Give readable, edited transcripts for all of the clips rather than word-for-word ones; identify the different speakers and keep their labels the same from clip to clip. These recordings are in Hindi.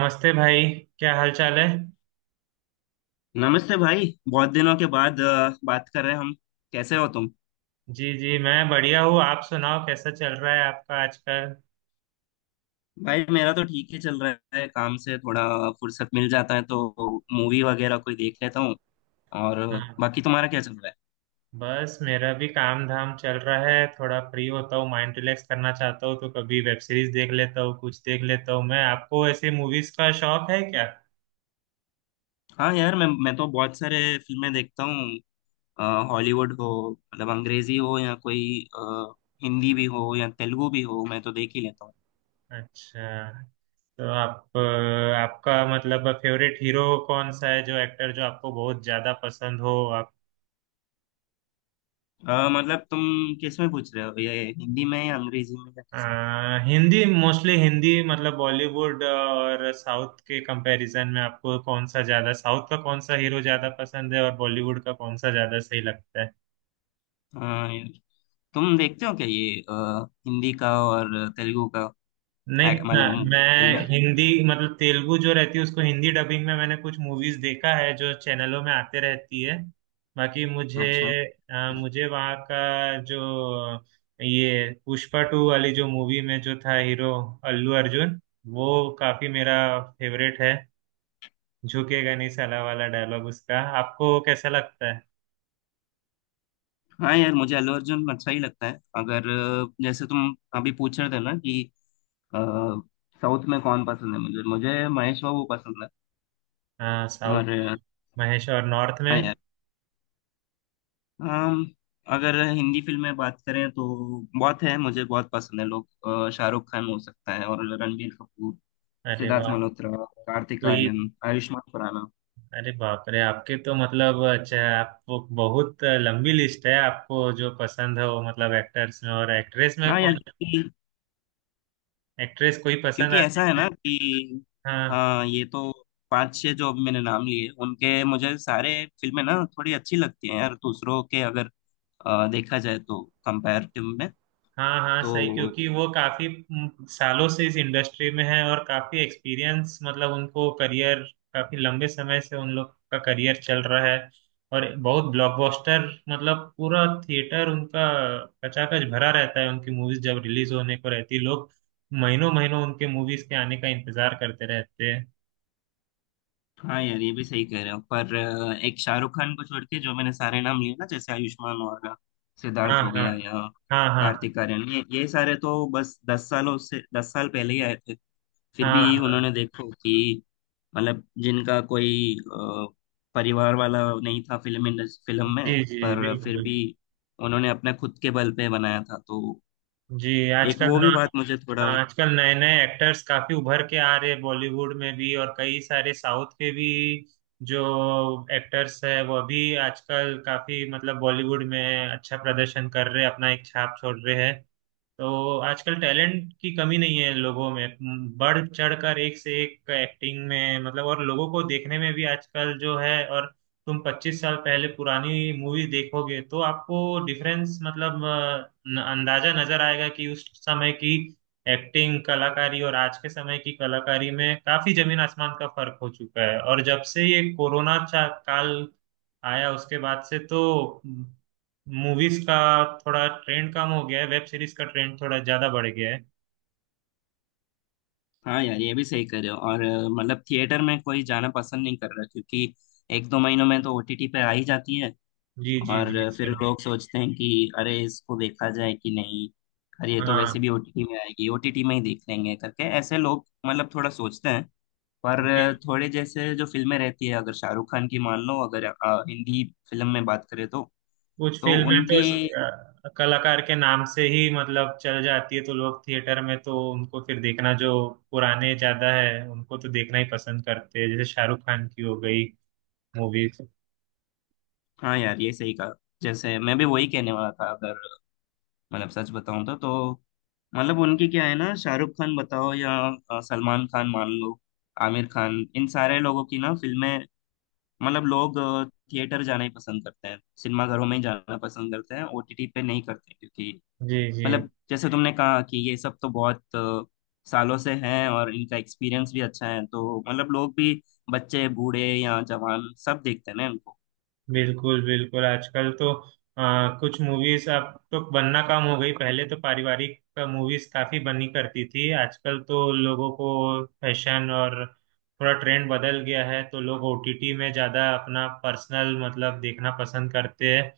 Speaker 1: नमस्ते भाई। क्या हाल चाल है?
Speaker 2: नमस्ते भाई। बहुत दिनों के बाद बात कर रहे हैं हम। कैसे हो तुम?
Speaker 1: जी जी, मैं बढ़िया हूँ। आप सुनाओ, कैसा चल रहा है आपका आजकल?
Speaker 2: भाई मेरा तो ठीक ही चल रहा है, काम से थोड़ा फुर्सत मिल जाता है तो मूवी वगैरह कोई देख लेता हूँ। और
Speaker 1: हाँ,
Speaker 2: बाकी तुम्हारा क्या चल रहा है?
Speaker 1: बस मेरा भी काम धाम चल रहा है। थोड़ा फ्री होता हूँ, माइंड रिलैक्स करना चाहता हूँ तो कभी वेब सीरीज देख लेता हूँ, कुछ देख लेता हूँ मैं। आपको ऐसे मूवीज का शौक है क्या?
Speaker 2: हाँ यार, मैं तो बहुत सारे फिल्में देखता हूँ। अ, हॉलीवुड हो, मतलब अंग्रेजी हो, या कोई अ, हिंदी भी हो या तेलुगु भी हो, मैं तो देख ही लेता हूँ।
Speaker 1: अच्छा। तो आप आपका मतलब फेवरेट हीरो कौन सा है, जो एक्टर जो आपको बहुत ज्यादा पसंद हो?
Speaker 2: मतलब तुम किस में पूछ रहे हो, ये हिंदी में या अंग्रेजी में या किस में?
Speaker 1: हिंदी, मोस्टली हिंदी मतलब। बॉलीवुड और साउथ के कंपैरिजन में आपको कौन सा ज्यादा, साउथ का कौन सा हीरो ज्यादा
Speaker 2: हम्म।
Speaker 1: पसंद है और बॉलीवुड का कौन सा ज्यादा सही लगता है?
Speaker 2: हाँ यार, तुम देखते हो क्या ये हिंदी का और तेलुगु का?
Speaker 1: नहीं ना,
Speaker 2: मतलब फिल्में।
Speaker 1: मैं हिंदी मतलब, तेलुगु जो रहती है उसको हिंदी डबिंग में मैंने कुछ मूवीज देखा है जो चैनलों में आते रहती है। बाकी मुझे
Speaker 2: अच्छा।
Speaker 1: मुझे वहाँ का जो, ये पुष्पा टू वाली जो मूवी में जो था हीरो, अल्लू अर्जुन, वो काफी मेरा फेवरेट है। झुकेगा नहीं साला वाला डायलॉग उसका आपको कैसा लगता है?
Speaker 2: हाँ यार, मुझे अल्लू अर्जुन अच्छा ही लगता है। अगर जैसे तुम अभी पूछ रहे थे ना कि अ, साउथ में कौन पसंद है, मुझे मुझे महेश बाबू पसंद
Speaker 1: हाँ,
Speaker 2: है।
Speaker 1: साउथ
Speaker 2: और
Speaker 1: महेश और नॉर्थ
Speaker 2: हाँ
Speaker 1: में।
Speaker 2: यार, अम, अगर हिंदी फिल्म में बात करें तो बहुत है, मुझे बहुत पसंद है लोग। शाहरुख खान हो सकता है, और रणबीर कपूर,
Speaker 1: अरे
Speaker 2: सिद्धार्थ
Speaker 1: वाह।
Speaker 2: मल्होत्रा, कार्तिक
Speaker 1: कोई...
Speaker 2: आर्यन, आयुष्मान खुराना।
Speaker 1: अरे बाप रे, आपके तो मतलब, अच्छा, आपको बहुत लंबी लिस्ट है आपको जो पसंद है वो, मतलब एक्टर्स में। और एक्ट्रेस में
Speaker 2: हाँ
Speaker 1: कौन
Speaker 2: यार,
Speaker 1: एक्ट्रेस कोई पसंद
Speaker 2: क्योंकि ऐसा
Speaker 1: आती
Speaker 2: है
Speaker 1: है?
Speaker 2: ना कि
Speaker 1: हाँ
Speaker 2: हाँ, ये तो पांच छह जो अभी मैंने नाम लिए, उनके मुझे सारे फिल्में ना थोड़ी अच्छी लगती हैं यार, दूसरों के अगर देखा जाए तो कंपैरेटिव में।
Speaker 1: हाँ, हाँ सही,
Speaker 2: तो
Speaker 1: क्योंकि वो काफी सालों से इस इंडस्ट्री में है और काफी एक्सपीरियंस, मतलब उनको करियर, काफी लंबे समय से उन लोग का करियर चल रहा है और बहुत ब्लॉकबस्टर, मतलब पूरा थिएटर उनका कचाकच भरा रहता है। उनकी मूवीज जब रिलीज होने को रहती है लोग महीनों महीनों उनके मूवीज के आने का इंतजार करते रहते हैं।
Speaker 2: हाँ यार, ये भी सही कह रहे हो। पर एक शाहरुख खान को छोड़ के जो मैंने सारे नाम लिए ना, जैसे आयुष्मान खुराना, सिद्धार्थ
Speaker 1: हाँ
Speaker 2: हो
Speaker 1: हाँ
Speaker 2: गया, या
Speaker 1: हाँ हाँ,
Speaker 2: कार्तिक आर्यन, ये सारे तो बस दस सालों से, दस साल पहले ही आए थे। फिर
Speaker 1: हाँ
Speaker 2: भी
Speaker 1: हाँ,
Speaker 2: उन्होंने देखो कि मतलब जिनका कोई परिवार वाला नहीं था फिल्म इंडस्ट्री, फिल्म में,
Speaker 1: जी जी
Speaker 2: पर फिर
Speaker 1: बिल्कुल।
Speaker 2: भी उन्होंने अपने खुद के बल पे बनाया था। तो
Speaker 1: जी,
Speaker 2: एक वो भी बात मुझे थोड़ा।
Speaker 1: आजकल नए नए एक्टर्स काफी उभर के आ रहे हैं बॉलीवुड में भी, और कई सारे साउथ के भी जो एक्टर्स है वो भी आजकल काफी मतलब बॉलीवुड में अच्छा प्रदर्शन कर रहे हैं, अपना एक छाप छोड़ रहे हैं। तो आजकल टैलेंट की कमी नहीं है लोगों में, बढ़ चढ़कर एक से एक एक्टिंग में, मतलब और लोगों को देखने में भी आजकल जो है। और तुम 25 साल पहले पुरानी मूवी देखोगे तो आपको डिफरेंस, मतलब अंदाजा नजर आएगा कि उस समय की एक्टिंग कलाकारी और आज के समय की कलाकारी में काफी जमीन आसमान का फर्क हो चुका है। और जब से ये कोरोना काल आया उसके बाद से तो मूवीज का थोड़ा ट्रेंड कम हो गया है, वेब सीरीज का ट्रेंड थोड़ा ज्यादा बढ़ गया है।
Speaker 2: हाँ यार, ये भी सही करे हो। और मतलब थिएटर में कोई जाना पसंद नहीं कर रहा, क्योंकि एक दो महीनों में तो ओटीटी पे आ ही जाती है।
Speaker 1: जी जी
Speaker 2: और
Speaker 1: जी
Speaker 2: फिर लोग सोचते हैं कि अरे इसको देखा जाए कि नहीं, अरे ये तो
Speaker 1: हाँ
Speaker 2: वैसे भी ओटीटी में आएगी, ओटीटी में ही देख लेंगे करके, ऐसे लोग मतलब थोड़ा सोचते हैं।
Speaker 1: जी।
Speaker 2: पर थोड़े जैसे जो फिल्में रहती है, अगर शाहरुख खान की मान लो, अगर हिंदी फिल्म में बात करें
Speaker 1: कुछ
Speaker 2: तो
Speaker 1: फिल्में तो
Speaker 2: उनकी।
Speaker 1: कलाकार के नाम से ही मतलब चल जाती है तो लोग थिएटर में तो उनको फिर देखना, जो पुराने ज्यादा है उनको तो देखना ही पसंद करते हैं, जैसे शाहरुख खान की हो गई मूवीज।
Speaker 2: हाँ यार, ये सही कहा, जैसे मैं भी वही कहने वाला था। अगर मतलब सच बताऊं तो मतलब उनकी क्या है ना, शाहरुख खान बताओ, या सलमान खान मान लो, आमिर खान, इन सारे लोगों की ना फिल्में मतलब लोग थिएटर जाना ही पसंद करते हैं, सिनेमा घरों में ही जाना पसंद करते हैं, ओटीटी पे नहीं करते। क्योंकि
Speaker 1: जी जी,
Speaker 2: मतलब जैसे तुमने कहा कि ये सब तो बहुत सालों से हैं और इनका एक्सपीरियंस भी अच्छा है, तो मतलब लोग भी, बच्चे बूढ़े या जवान, सब देखते हैं ना इनको।
Speaker 1: बिल्कुल बिल्कुल। आजकल तो कुछ मूवीज अब तो बनना कम हो गई, पहले तो पारिवारिक मूवीज काफी बनी करती थी, आजकल तो लोगों को फैशन और थोड़ा ट्रेंड बदल गया है तो लोग ओटीटी में ज्यादा अपना पर्सनल मतलब देखना पसंद करते हैं।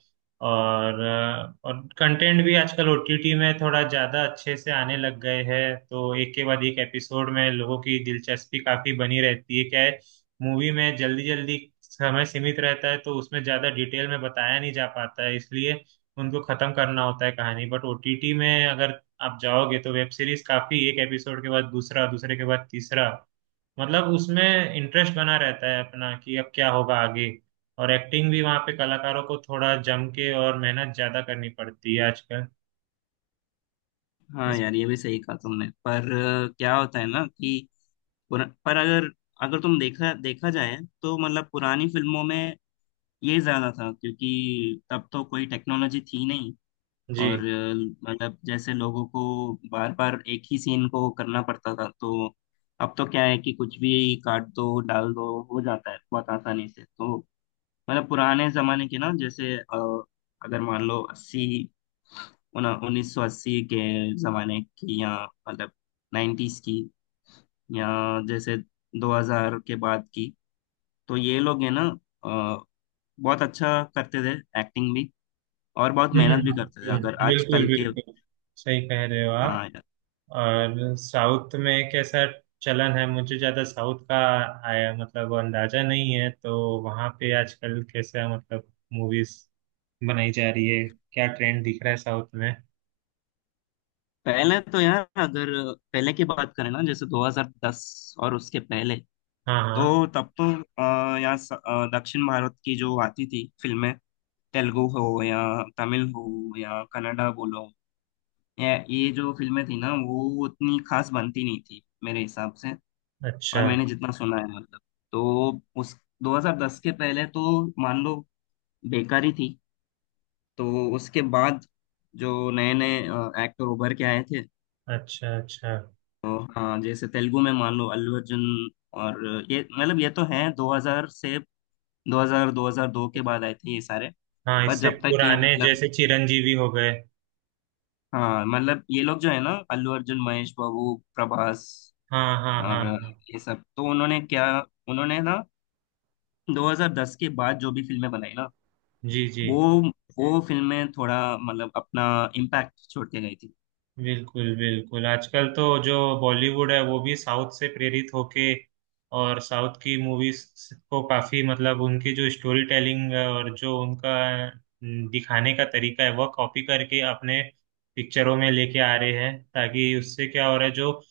Speaker 1: और और कंटेंट भी आजकल ओटीटी में थोड़ा ज्यादा अच्छे से आने लग गए हैं तो एक के बाद एक एपिसोड में लोगों की दिलचस्पी काफी बनी रहती है। क्या है, मूवी में जल्दी जल्दी समय सीमित रहता है तो उसमें ज्यादा डिटेल में बताया नहीं जा पाता है, इसलिए उनको खत्म करना होता है कहानी। बट ओटीटी में अगर आप जाओगे तो वेब सीरीज काफी, एक एपिसोड के बाद दूसरा, दूसरे के बाद तीसरा, मतलब उसमें इंटरेस्ट बना रहता है अपना कि अब क्या होगा आगे। और एक्टिंग भी वहाँ पे कलाकारों को थोड़ा जम के और मेहनत ज्यादा करनी पड़ती है आजकल
Speaker 2: हाँ
Speaker 1: इस।
Speaker 2: यार, ये भी सही कहा तुमने। पर क्या होता है ना कि पर अगर, अगर तुम देखा देखा जाए तो मतलब पुरानी फिल्मों में ये ज्यादा था, क्योंकि तब तो कोई टेक्नोलॉजी थी नहीं।
Speaker 1: जी।
Speaker 2: और मतलब जैसे लोगों को बार बार एक ही सीन को करना पड़ता था। तो अब तो क्या है कि कुछ भी काट दो डाल दो, हो जाता है बहुत आसानी से। तो मतलब पुराने जमाने के ना, जैसे अगर मान लो अस्सी, उन्नीस सौ अस्सी के जमाने की, या मतलब नाइन्टीज की, या जैसे दो हजार के बाद की, तो ये लोग है ना अ, बहुत अच्छा करते थे एक्टिंग भी, और बहुत मेहनत भी करते थे, अगर
Speaker 1: बिल्कुल
Speaker 2: आजकल के।
Speaker 1: बिल्कुल सही कह रहे हो आप।
Speaker 2: हाँ।
Speaker 1: और साउथ में कैसा चलन है, मुझे ज्यादा साउथ का आया मतलब अंदाजा नहीं है तो वहां पे आजकल कैसा मतलब मूवीज बनाई जा रही है, क्या ट्रेंड दिख रहा है साउथ में?
Speaker 2: पहले तो यार अगर पहले की बात करें ना, जैसे 2010 और उसके पहले,
Speaker 1: हाँ हाँ।
Speaker 2: तो तब तो यहाँ दक्षिण भारत की जो आती थी फिल्में, तेलुगु हो या तमिल हो या कन्नड़ा बोलो, या ये जो फिल्में थी ना वो उतनी खास बनती नहीं थी मेरे हिसाब से। और
Speaker 1: अच्छा
Speaker 2: मैंने जितना सुना है मतलब तो उस 2010 के पहले तो मान लो बेकारी थी। तो उसके बाद जो नए नए एक्टर उभर के आए थे
Speaker 1: अच्छा। अच्छा,
Speaker 2: तो, हाँ जैसे तेलुगु में मान लो अल्लू अर्जुन और, ये मतलब ये तो हैं 2000 से, 2000 2002 के बाद आए थे ये सारे।
Speaker 1: हाँ
Speaker 2: पर
Speaker 1: इससे
Speaker 2: जब तक ये
Speaker 1: पुराने
Speaker 2: मतलब,
Speaker 1: जैसे चिरंजीवी हो गए।
Speaker 2: हाँ मतलब ये लोग जो है ना, अल्लू अर्जुन, महेश बाबू, प्रभास
Speaker 1: हाँ हाँ हाँ
Speaker 2: और,
Speaker 1: हाँ,
Speaker 2: ये सब तो उन्होंने क्या, उन्होंने 2010 के बाद जो भी फिल्में बनाई ना,
Speaker 1: जी जी,
Speaker 2: वो वो फिल्में थोड़ा मतलब अपना इम्पैक्ट छोड़ के गई थी।
Speaker 1: बिल्कुल बिल्कुल। आजकल तो जो बॉलीवुड है वो भी साउथ से प्रेरित होके और साउथ की मूवीज को काफी, मतलब उनकी जो स्टोरी टेलिंग और जो उनका न, दिखाने का तरीका है वह कॉपी करके अपने पिक्चरों में लेके आ रहे हैं, ताकि उससे क्या हो रहा है, जो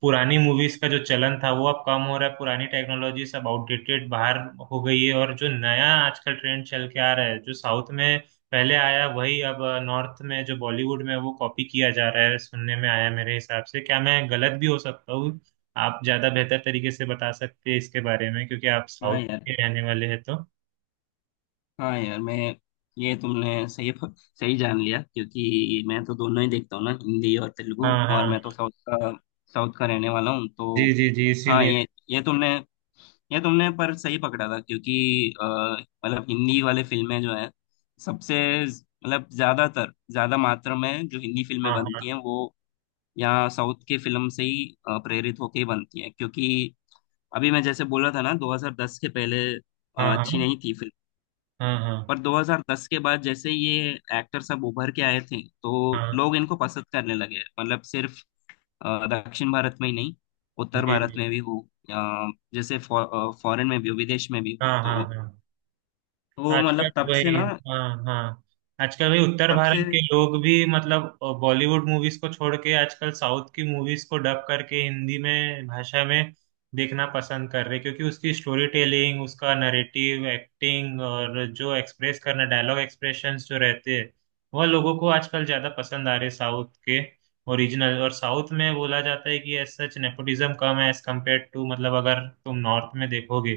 Speaker 1: पुरानी मूवीज का जो चलन था वो अब कम हो रहा है, पुरानी टेक्नोलॉजी सब आउटडेटेड बाहर हो गई है, और जो नया आजकल ट्रेंड चल के आ रहा है जो साउथ में पहले आया वही अब नॉर्थ में, जो बॉलीवुड में, वो कॉपी किया जा रहा है, सुनने में आया। मेरे हिसाब से, क्या, मैं गलत भी हो सकता हूँ। आप ज्यादा बेहतर तरीके से बता सकते हैं इसके बारे में क्योंकि आप
Speaker 2: हाँ
Speaker 1: साउथ
Speaker 2: यार।
Speaker 1: के रहने वाले हैं तो।
Speaker 2: हाँ यार, मैं ये तुमने सही सही जान लिया, क्योंकि मैं तो दोनों ही देखता हूँ ना, हिंदी और तेलुगु।
Speaker 1: हाँ
Speaker 2: और
Speaker 1: हाँ,
Speaker 2: मैं तो साउथ का रहने वाला हूँ, तो
Speaker 1: जी जी जी
Speaker 2: हाँ,
Speaker 1: इसीलिए।
Speaker 2: ये तुमने ये तुमने पर सही पकड़ा था। क्योंकि मतलब हिंदी वाले फिल्में जो है, सबसे मतलब ज्यादातर, ज्यादा मात्रा में जो हिंदी फिल्में
Speaker 1: हाँ हाँ
Speaker 2: बनती हैं, वो यहाँ साउथ के फिल्म से ही प्रेरित होके ही बनती हैं। क्योंकि अभी मैं जैसे बोला था ना 2010 के पहले
Speaker 1: हाँ हाँ,
Speaker 2: अच्छी नहीं थी।
Speaker 1: हाँ हाँ
Speaker 2: पर 2010 के बाद जैसे ही ये एक्टर सब उभर के आए थे तो
Speaker 1: हाँ,
Speaker 2: लोग इनको पसंद करने लगे, मतलब सिर्फ दक्षिण भारत में ही नहीं, उत्तर
Speaker 1: जी
Speaker 2: भारत
Speaker 1: जी।
Speaker 2: में भी हो, जैसे फॉरेन में भी हो, विदेश में भी हो।
Speaker 1: हाँ हाँ
Speaker 2: तो
Speaker 1: हाँ,
Speaker 2: वो मतलब
Speaker 1: आजकल
Speaker 2: तब से
Speaker 1: वही,
Speaker 2: ना
Speaker 1: हाँ हाँ, आजकल वही उत्तर
Speaker 2: तब
Speaker 1: भारत
Speaker 2: से
Speaker 1: के लोग भी मतलब बॉलीवुड मूवीज को छोड़ के आजकल साउथ की मूवीज को डब करके हिंदी में भाषा में देखना पसंद कर रहे हैं, क्योंकि उसकी स्टोरी टेलिंग, उसका नरेटिव, एक्टिंग और जो एक्सप्रेस करना, डायलॉग एक्सप्रेशंस जो रहते हैं वह लोगों को आजकल ज्यादा पसंद आ रहे साउथ के ओरिजिनल। और साउथ में बोला जाता है कि एज सच नेपोटिज्म कम है एज कम्पेयर टू, मतलब अगर तुम नॉर्थ में देखोगे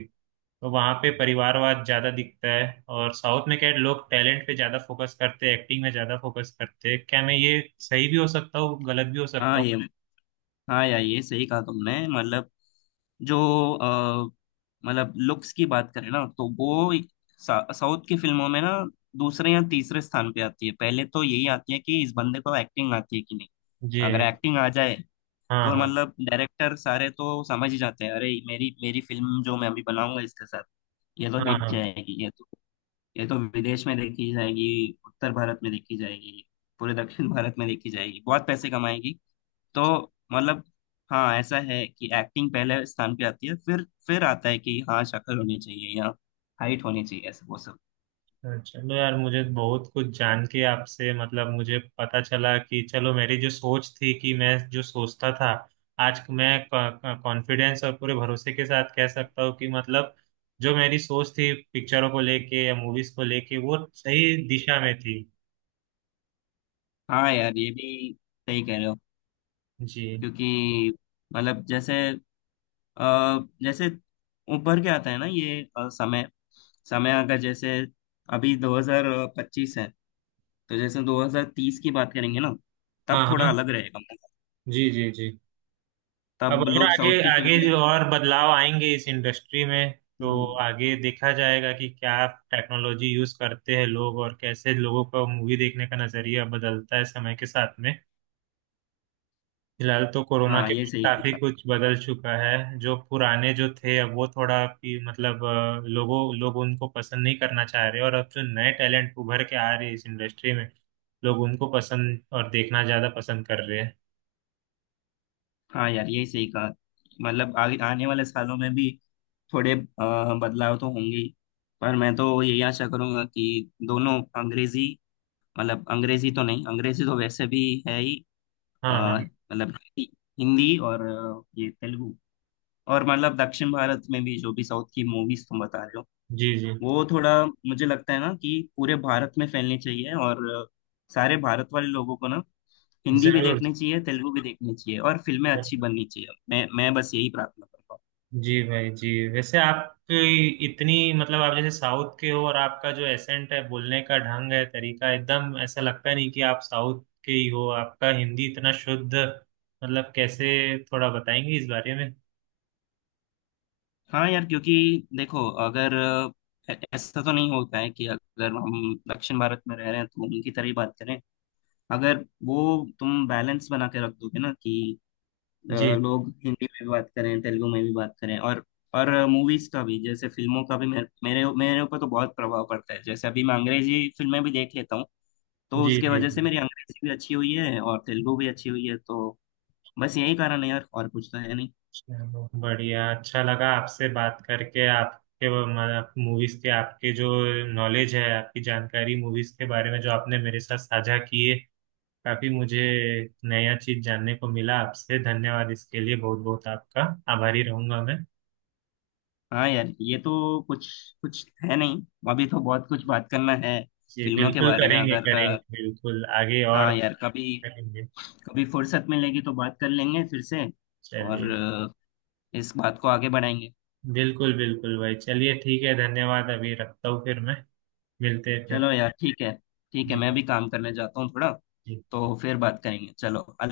Speaker 1: तो वहाँ पे परिवारवाद ज्यादा दिखता है, और साउथ में क्या है, लोग टैलेंट पे ज्यादा फोकस करते हैं, एक्टिंग में ज्यादा फोकस करते हैं। क्या मैं, ये सही भी हो सकता हूँ गलत भी हो
Speaker 2: हाँ
Speaker 1: सकता
Speaker 2: ये, हाँ यार, ये सही कहा तुमने। मतलब जो अ, मतलब लुक्स की बात करें ना तो वो एक साउथ की फिल्मों में ना दूसरे या तीसरे स्थान पे आती है। पहले तो यही आती है कि इस बंदे को एक्टिंग आती है कि नहीं।
Speaker 1: हूँ। ये
Speaker 2: अगर
Speaker 1: है।
Speaker 2: एक्टिंग आ जाए
Speaker 1: हाँ
Speaker 2: तो
Speaker 1: हाँ,
Speaker 2: मतलब डायरेक्टर सारे तो समझ ही जाते हैं, अरे मेरी मेरी फिल्म जो मैं अभी बनाऊंगा इसके साथ ये तो
Speaker 1: हाँ
Speaker 2: हिट
Speaker 1: हाँ।
Speaker 2: जाएगी, ये तो विदेश में देखी जाएगी, उत्तर भारत में देखी जाएगी, पूरे दक्षिण भारत में देखी जाएगी, बहुत पैसे कमाएगी। तो मतलब हाँ ऐसा है कि एक्टिंग पहले स्थान पे आती है, फिर आता है कि हाँ शक्ल होनी चाहिए या हाइट होनी चाहिए, ऐसा वो सब।
Speaker 1: चलो यार, मुझे बहुत कुछ जान के आपसे मतलब, मुझे पता चला कि चलो मेरी जो सोच थी, कि मैं जो सोचता था, आज मैं कॉन्फिडेंस और पूरे भरोसे के साथ कह सकता हूँ कि मतलब जो मेरी सोच थी पिक्चरों को लेके या मूवीज को लेके वो सही दिशा में थी।
Speaker 2: हाँ यार, ये भी सही कह रहे हो,
Speaker 1: जी।
Speaker 2: क्योंकि मतलब जैसे अ, जैसे ऊपर के आता है ना ये समय समय अगर, जैसे अभी 2025 है, तो जैसे 2030 की बात करेंगे ना
Speaker 1: हाँ
Speaker 2: तब थोड़ा
Speaker 1: हाँ,
Speaker 2: अलग रहेगा।
Speaker 1: जी जी जी। अब
Speaker 2: तब
Speaker 1: और
Speaker 2: लोग
Speaker 1: आगे
Speaker 2: साउथ की
Speaker 1: आगे जो
Speaker 2: फिल्में।
Speaker 1: और बदलाव आएंगे इस इंडस्ट्री में, तो
Speaker 2: हम्म।
Speaker 1: आगे देखा जाएगा कि क्या टेक्नोलॉजी यूज करते हैं लोग और कैसे लोगों का मूवी देखने का नजरिया बदलता है समय के साथ में। फिलहाल तो कोरोना
Speaker 2: हाँ
Speaker 1: के
Speaker 2: ये
Speaker 1: बाद
Speaker 2: सही।
Speaker 1: काफी कुछ बदल चुका है, जो पुराने जो थे अब वो थोड़ा कि मतलब लोग उनको पसंद नहीं करना चाह रहे, और अब जो नए टैलेंट उभर के आ रहे हैं इस इंडस्ट्री में लोग उनको पसंद और देखना ज्यादा पसंद कर रहे हैं।
Speaker 2: हाँ यार, यही सही कहा, मतलब आगे आने वाले सालों में भी थोड़े बदलाव तो होंगे ही। पर मैं तो यही आशा करूंगा कि दोनों अंग्रेजी, मतलब अंग्रेजी तो नहीं, अंग्रेजी तो वैसे भी है ही, अ,
Speaker 1: हाँ हाँ,
Speaker 2: मतलब हिंदी हिंदी और ये तेलुगु, और मतलब दक्षिण भारत में भी जो भी साउथ की मूवीज तुम बता रहे हो,
Speaker 1: जी जी।
Speaker 2: वो थोड़ा मुझे लगता है ना कि पूरे भारत में फैलनी चाहिए। और सारे भारत वाले लोगों को ना हिंदी भी
Speaker 1: जरूर।
Speaker 2: देखनी चाहिए, तेलुगु भी देखनी चाहिए, और फिल्में अच्छी बननी चाहिए, मैं बस यही प्रार्थना करता हूँ।
Speaker 1: जी भाई जी। वैसे आप इतनी मतलब, आप जैसे साउथ के हो और आपका जो एसेंट है, बोलने का ढंग है, तरीका, एकदम ऐसा लगता नहीं कि आप साउथ के ही हो, आपका हिंदी इतना शुद्ध मतलब कैसे, थोड़ा बताएंगे इस बारे में?
Speaker 2: हाँ यार, क्योंकि देखो अगर ऐसा तो नहीं होता है कि अगर हम दक्षिण भारत में रह रहे हैं तो उनकी तरह ही बात करें। अगर वो तुम बैलेंस बना के रख दोगे ना कि
Speaker 1: जी
Speaker 2: लोग हिंदी में भी बात करें, तेलुगु में भी बात करें, और मूवीज का भी, जैसे फिल्मों का भी मेरे मेरे मेरे ऊपर तो बहुत प्रभाव पड़ता है। जैसे अभी मैं अंग्रेजी फिल्में भी देख लेता हूँ, तो
Speaker 1: जी
Speaker 2: उसके
Speaker 1: जी
Speaker 2: वजह
Speaker 1: जी।
Speaker 2: से मेरी अंग्रेजी भी अच्छी हुई है और तेलुगु भी अच्छी हुई है। तो बस यही कारण है यार, और कुछ तो है नहीं।
Speaker 1: चलो बढ़िया, अच्छा लगा आपसे बात करके, आपके मूवीज के, आपके जो नॉलेज है, आपकी जानकारी मूवीज के बारे में जो आपने मेरे साथ साझा किए, काफी मुझे नया चीज जानने को मिला आपसे। धन्यवाद इसके लिए, बहुत बहुत आपका आभारी रहूंगा मैं।
Speaker 2: हाँ यार, ये तो कुछ कुछ है नहीं, अभी तो बहुत कुछ बात करना है
Speaker 1: जी
Speaker 2: फिल्मों के
Speaker 1: बिल्कुल,
Speaker 2: बारे में।
Speaker 1: करेंगे
Speaker 2: अगर
Speaker 1: करेंगे बिल्कुल, आगे और
Speaker 2: हाँ यार, कभी
Speaker 1: करेंगे।
Speaker 2: कभी फुर्सत मिलेगी तो बात कर लेंगे फिर से, और
Speaker 1: चलिए,
Speaker 2: इस बात को आगे बढ़ाएंगे।
Speaker 1: बिल्कुल बिल्कुल भाई, चलिए ठीक है। धन्यवाद, अभी रखता हूँ फिर मैं, मिलते हैं फिर।
Speaker 2: चलो यार, ठीक है, ठीक है,
Speaker 1: जी
Speaker 2: मैं
Speaker 1: भाई
Speaker 2: भी काम करने जाता हूँ थोड़ा,
Speaker 1: जी।
Speaker 2: तो फिर बात करेंगे। चलो, अलविदा।